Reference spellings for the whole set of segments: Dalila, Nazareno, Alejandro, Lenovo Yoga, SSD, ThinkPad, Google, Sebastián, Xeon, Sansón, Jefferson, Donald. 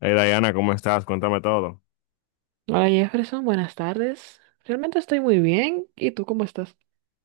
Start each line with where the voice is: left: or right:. left: Hey Diana, ¿cómo estás? Cuéntame todo.
right: Hola Jefferson, buenas tardes. Realmente estoy muy bien. ¿Y tú cómo estás?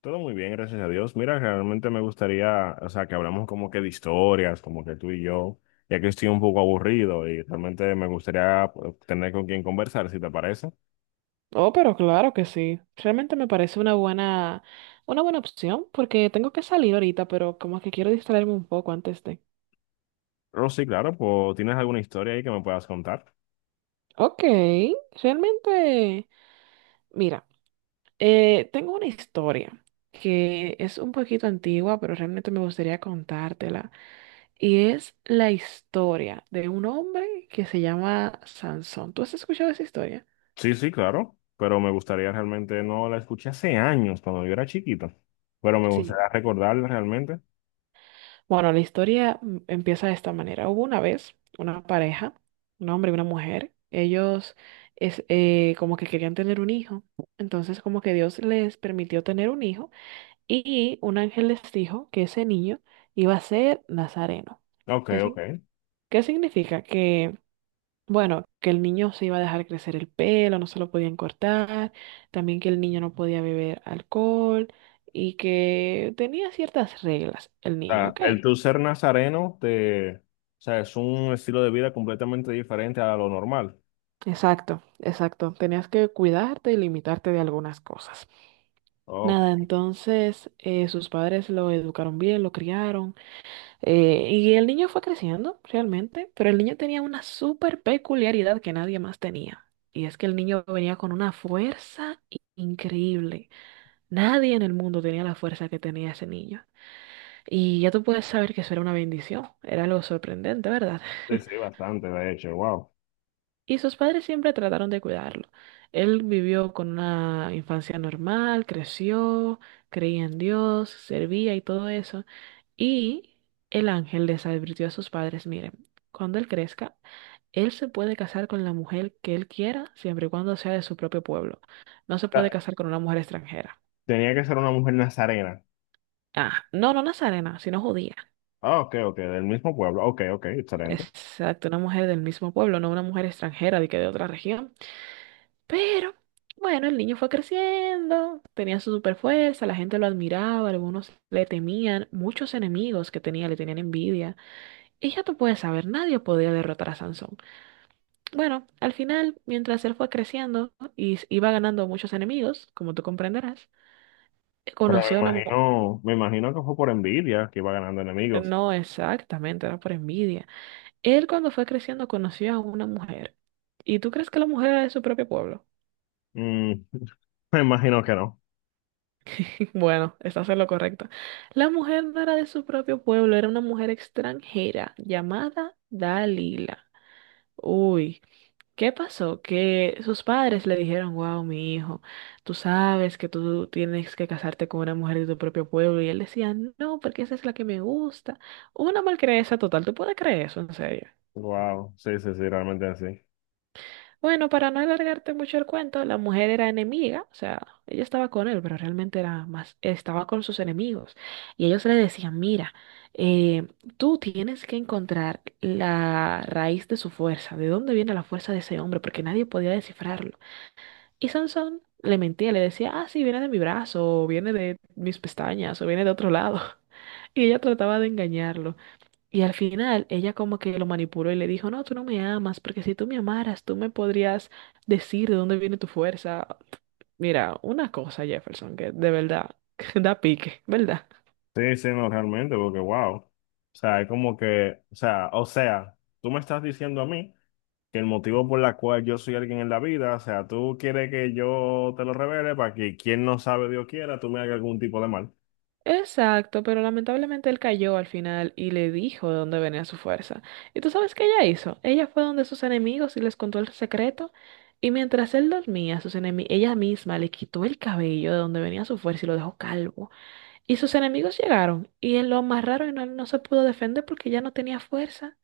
left: Todo muy bien, gracias a Dios. Mira, realmente me gustaría, o sea, que hablamos como que de historias, como que tú y yo, ya que estoy un poco aburrido y realmente me gustaría pues, tener con quien conversar, si te parece.
right: Oh, pero claro que sí. Realmente me parece una buena opción porque tengo que salir ahorita, pero como que quiero distraerme un poco antes de...
left: Pero sí, claro, pues ¿tienes alguna historia ahí que me puedas contar?
right: Ok, realmente, mira, tengo una historia que es un poquito antigua, pero realmente me gustaría contártela. Y es la historia de un hombre que se llama Sansón. ¿Tú has escuchado esa historia?
left: Sí, sí, claro, pero me gustaría realmente, no la escuché hace años, cuando yo era chiquito, pero me
right: Sí.
left: gustaría recordarla realmente.
right: Bueno, la historia empieza de esta manera. Hubo una vez una pareja, un hombre y una mujer. Ellos como que querían tener un hijo. Entonces como que Dios les permitió tener un hijo y un ángel les dijo que ese niño iba a ser Nazareno.
left: Ok,
right: ¿Qué,
left: ok.
right: sin- Qué significa? Que, bueno, que el niño se iba a dejar crecer el pelo, no se lo podían cortar, también que el niño no podía beber alcohol y que tenía ciertas reglas el niño,
left: sea,
right: ¿ok?
left: el tú ser nazareno te, o sea, es un estilo de vida completamente diferente a lo normal.
right: Exacto, exacto. Tenías que cuidarte y limitarte de algunas cosas.
left: Ok,
right: Nada, entonces sus padres lo educaron bien, lo criaron y el niño fue creciendo realmente, pero el niño tenía una súper peculiaridad que nadie más tenía. Y es que el niño venía con una increíble. Nadie en el mundo tenía la fuerza que tenía ese niño. Y ya tú puedes saber que eso era una bendición. Era algo sorprendente, ¿verdad?
left: sí, sí, bastante, de hecho, wow. O
right: Y sus padres siempre trataron de cuidarlo. Él vivió con una infancia normal, creció, creía en Dios, servía y todo eso. Y el ángel les advirtió a sus padres, miren, cuando él crezca, él se puede casar con la mujer que él quiera, siempre y cuando sea de su propio pueblo. No se puede
left: sea,
right: casar con una mujer extranjera.
left: tenía que ser una mujer nazarena.
right: Ah, no, no nazarena, sino judía.
left: Ah, ok, ok, del mismo pueblo. Ok, ok, excelente.
right: Exacto, una mujer del mismo pueblo, no una mujer extranjera de que de otra región. Pero, bueno, el niño fue creciendo, tenía su super fuerza, la gente lo admiraba, algunos le temían, muchos enemigos que tenía le tenían envidia. Y ya tú puedes saber, nadie podía derrotar a Sansón. Bueno, al final, mientras él fue creciendo y iba ganando muchos enemigos, como tú comprenderás,
left: Pero
right: conoció a una mujer.
left: me imagino que fue por envidia que iba ganando enemigos.
right: No exactamente, era por envidia. Él cuando fue creciendo conoció a una mujer. ¿Y tú crees que la mujer era de su propio pueblo?
left: Mm, me imagino que no.
right: Bueno, estás en lo correcto. La mujer no era de su propio pueblo, era una mujer extranjera llamada Dalila. Uy, ¿qué pasó? Que sus padres le dijeron, wow, mi hijo, tú sabes que tú tienes que casarte con una mujer de tu propio pueblo. Y él decía, no, porque esa es la que me gusta. Una malcrianza total, ¿tú puedes creer eso en serio?
left: Wow, sí, sí, sí, realmente así.
right: Bueno, para no alargarte mucho el cuento, la mujer era enemiga, o sea, ella estaba con él, pero realmente era más, estaba con sus enemigos. Y ellos le decían, mira, eh, tú tienes que encontrar la raíz de su fuerza, de dónde viene la fuerza de ese hombre, porque nadie podía descifrarlo. Y Sansón le mentía, le decía, ah, sí, viene de mi brazo, o viene de mis pestañas, o viene de otro lado. Y ella trataba de engañarlo. Y al final ella como que lo manipuló y le dijo, no, tú no me amas, porque si tú me amaras, tú me podrías decir de dónde viene tu fuerza. Mira, una cosa, Jefferson, que de verdad da pique, ¿verdad?
left: Sí, sí, no, realmente, porque wow. O sea, es como que, o sea, tú me estás diciendo a mí. Que el motivo por la cual yo soy alguien en la vida, o sea, tú quieres que yo te lo revele para que quien no sabe, Dios quiera, tú me hagas algún tipo de mal.
right: Exacto, pero lamentablemente él cayó al final y le dijo de dónde venía su fuerza. ¿Y tú sabes qué ella hizo? Ella fue donde sus enemigos y les contó el secreto. Y mientras él dormía, ella misma le quitó el cabello de donde venía su fuerza y lo dejó calvo. Y sus enemigos llegaron y él lo amarraron y no, no se pudo defender porque ya no tenía fuerza.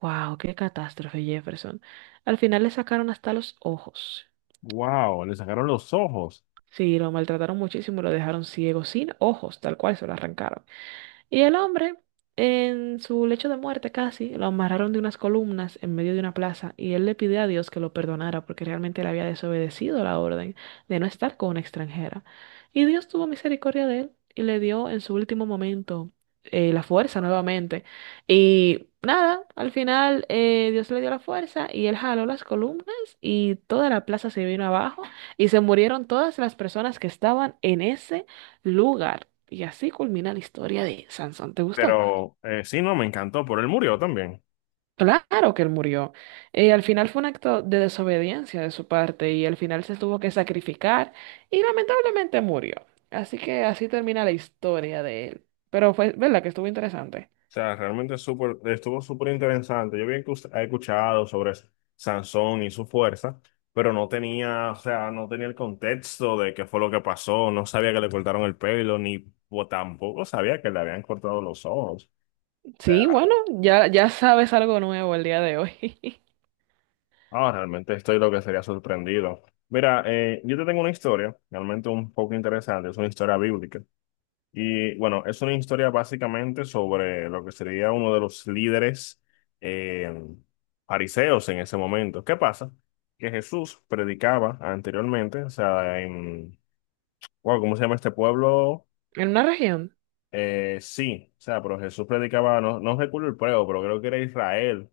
right: ¡Wow! ¡Qué catástrofe, Jefferson! Al final le sacaron hasta los ojos.
left: Wow, le sacaron los ojos.
right: Sí, lo maltrataron muchísimo, lo dejaron ciego, sin ojos, tal cual se lo arrancaron. Y el hombre, en su lecho de muerte casi, lo amarraron de unas columnas en medio de una plaza y él le pidió a Dios que lo perdonara porque realmente él había desobedecido la orden de no estar con una extranjera. Y Dios tuvo misericordia de él y le dio en su último momento la fuerza nuevamente. Y nada, al final Dios le dio la fuerza y él jaló las columnas y toda la plaza se vino abajo y se murieron todas las personas que estaban en ese lugar. Y así culmina la historia de Sansón. ¿Te gustó?
left: Pero sí, no, me encantó, pero él murió también.
right: Claro que él murió. Al final fue un acto de desobediencia de su parte y al final se tuvo que sacrificar y lamentablemente murió. Así que así termina la historia de él. Pero fue, ¿verdad? Que estuvo interesante.
left: O sea, realmente súper, estuvo súper interesante. Yo bien que us- he escuchado sobre Sansón y su fuerza, pero no tenía, o sea, no tenía el contexto de qué fue lo que pasó, no sabía que le cortaron el pelo, ni o tampoco sabía que le habían cortado los ojos.
right: Sí, bueno, ya sabes algo nuevo el día de hoy.
left: Ah, realmente estoy lo que sería sorprendido. Mira, yo te tengo una historia, realmente un poco interesante, es una historia bíblica. Y bueno, es una historia básicamente sobre lo que sería uno de los líderes eh, fariseos en ese momento. ¿Qué pasa? Que Jesús predicaba anteriormente, o sea, en, wow, ¿cómo se llama este pueblo?
right: En una región.
left: Sí, o sea, pero Jesús predicaba, no, no recuerdo el pueblo, pero creo que era Israel.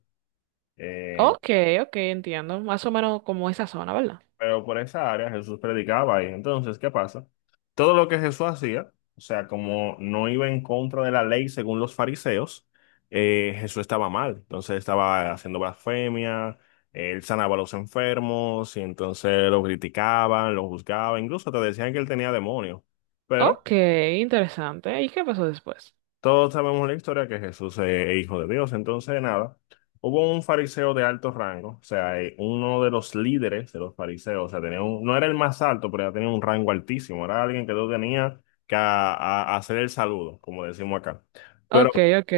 left: Eh,
right: Ok, ok, entiendo. Más o menos como esa zona, ¿verdad?
left: Pero por esa área Jesús predicaba ahí. Entonces, ¿qué pasa? Todo lo que Jesús hacía, o sea, como no iba en contra de la ley según los fariseos, Jesús estaba mal. Entonces estaba haciendo blasfemia, él sanaba a los enfermos y entonces lo criticaban, lo juzgaban, incluso te decían que él tenía demonios. Pero
right: Ok, interesante. ¿Y qué pasó después?
left: todos sabemos la historia que Jesús es hijo de Dios. Entonces, nada, hubo un fariseo de alto rango, o sea, uno de los líderes de los fariseos, o sea, tenía un- no era el más alto, pero ya tenía un rango altísimo. Era alguien que no tenía que hacer el saludo, como decimos acá. Pero
right: Ok, ok.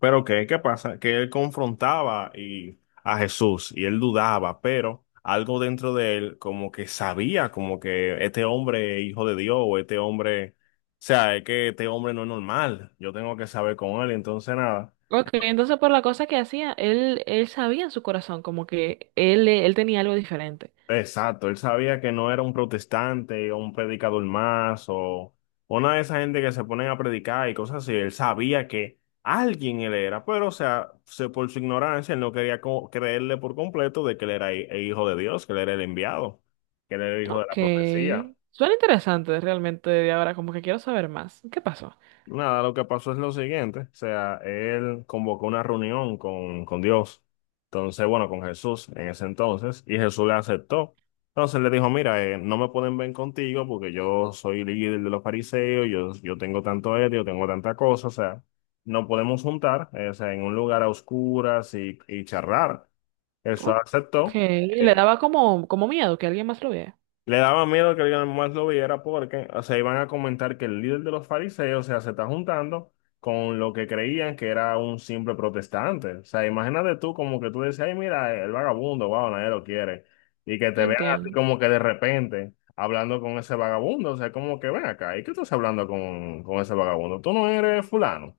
left: pero ¿qué, qué pasa? Que él confrontaba y, a Jesús y él dudaba, pero algo dentro de él como que sabía, como que este hombre es hijo de Dios o este hombre, o sea, es que este hombre no es normal, yo tengo que saber con él, entonces nada.
right: Ok, entonces por la cosa que hacía, él sabía en su corazón como que él tenía algo diferente.
left: Exacto, él sabía que no era un protestante o un predicador más o una de esa gente que se ponen a predicar y cosas así. Él sabía que alguien él era, pero o sea, se, por su ignorancia él no quería co- creerle por completo de que él era hi- el hijo de Dios, que él era el enviado, que él era el hijo de
right: Ok.
left: la profecía.
right: Suena interesante realmente de ahora, como que quiero saber más. ¿Qué pasó?
left: Nada, lo que pasó es lo siguiente, o sea, él convocó una reunión con Dios, entonces, bueno, con Jesús en ese entonces, y Jesús le aceptó. Entonces le dijo, mira, no me pueden ver contigo porque yo soy líder de los fariseos, yo tengo tanto ético, tengo tanta cosa, o sea, no podemos juntar, o sea, en un lugar a oscuras y charlar. Jesús
right: Ok,
left: aceptó.
right: le
left: eh,
right: daba como, como miedo que alguien más lo viera.
left: le daba miedo que alguien más lo viera porque, o sea, iban a comentar que el líder de los fariseos, o sea, se está juntando con lo que creían que era un simple protestante. O sea, imagínate tú como que tú decías, ay, mira, el vagabundo, wow, nadie lo quiere. Y que te vean así
right: Entiendo.
left: como que de repente hablando con ese vagabundo, o sea, como que ven acá, ¿y qué tú estás hablando con ese vagabundo? Tú no eres fulano.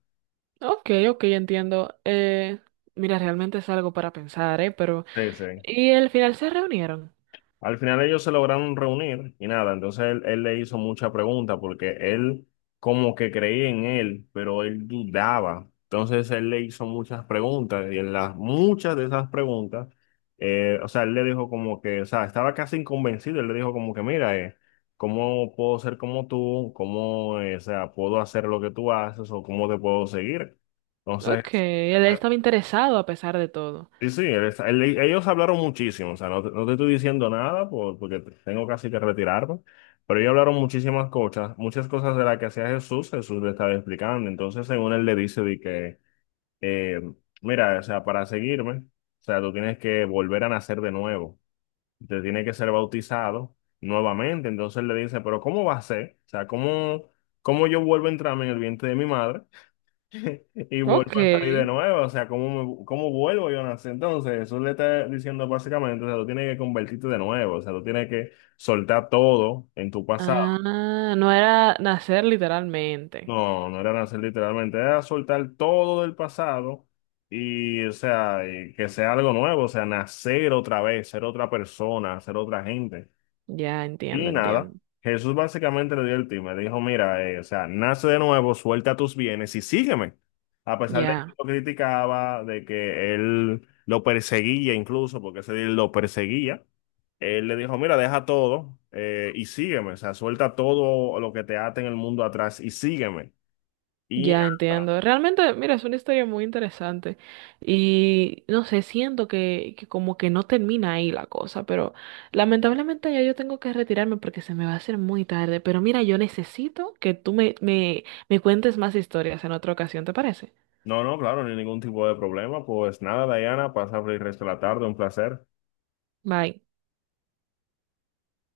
right: Ok, ok, entiendo. Mira, realmente es algo para pensar, ¿eh? Pero...
left: Sí, sí.
right: ¿Y al final se reunieron?
left: Al final ellos se lograron reunir y nada, entonces él le hizo mucha pregunta porque él como que creía en él, pero él dudaba. Entonces él le hizo muchas preguntas y en las muchas de esas preguntas, o sea, él le dijo como que, o sea, estaba casi inconvencido, él le dijo como que, mira, ¿cómo puedo ser como tú? ¿Cómo, o sea, puedo hacer lo que tú haces o cómo te puedo seguir?
right: Ok,
left: Entonces,
right: él estaba interesado a pesar de todo.
left: Sí, sí, ellos hablaron muchísimo, o sea, no te estoy diciendo nada porque tengo casi que retirarme, pero ellos hablaron muchísimas cosas, muchas cosas de las que hacía Jesús, Jesús le estaba explicando, entonces según él le dice de que, eh, mira, o sea, para seguirme, o sea, tú tienes que volver a nacer de nuevo, te tienes que ser bautizado nuevamente, entonces él le dice, pero ¿cómo va a ser? O sea, ¿cómo, cómo yo vuelvo a entrarme en el vientre de mi madre? Y
right: Ok.
left: vuelvo a salir de nuevo, o sea, ¿cómo, cómo vuelvo yo a nacer? Entonces, eso le está diciendo básicamente, o sea, tú tienes que convertirte de nuevo, o sea, tú tienes que soltar todo en tu pasado.
right: Ah, no era nacer literalmente.
left: No, no era nacer literalmente, era soltar todo del pasado y, o sea, y que sea algo nuevo, o sea, nacer otra vez, ser otra persona, ser otra gente.
right: Ya
left: Y
right: entiendo,
left: nada,
right: entiendo.
left: Jesús básicamente le dio el tip, me dijo, mira, o sea, nace de nuevo, suelta tus bienes y sígueme. A pesar de que
right: Ya,
left: lo criticaba, de que él lo perseguía incluso, porque ese día él lo perseguía, él le dijo, mira, deja todo y sígueme, o sea, suelta todo lo que te ate en el mundo atrás y sígueme. Y
right: ya
left: nada,
right: entiendo. Realmente, mira, es una historia muy interesante. Y no sé, siento que como que no termina ahí la cosa, pero lamentablemente ya yo tengo que retirarme porque se me va a hacer muy tarde. Pero mira, yo necesito que tú me cuentes más historias en otra ocasión, ¿te parece?
left: no, no, claro, ni ningún tipo de problema, pues nada, Diana, pasa el resto de la tarde, un placer.
right: Bye.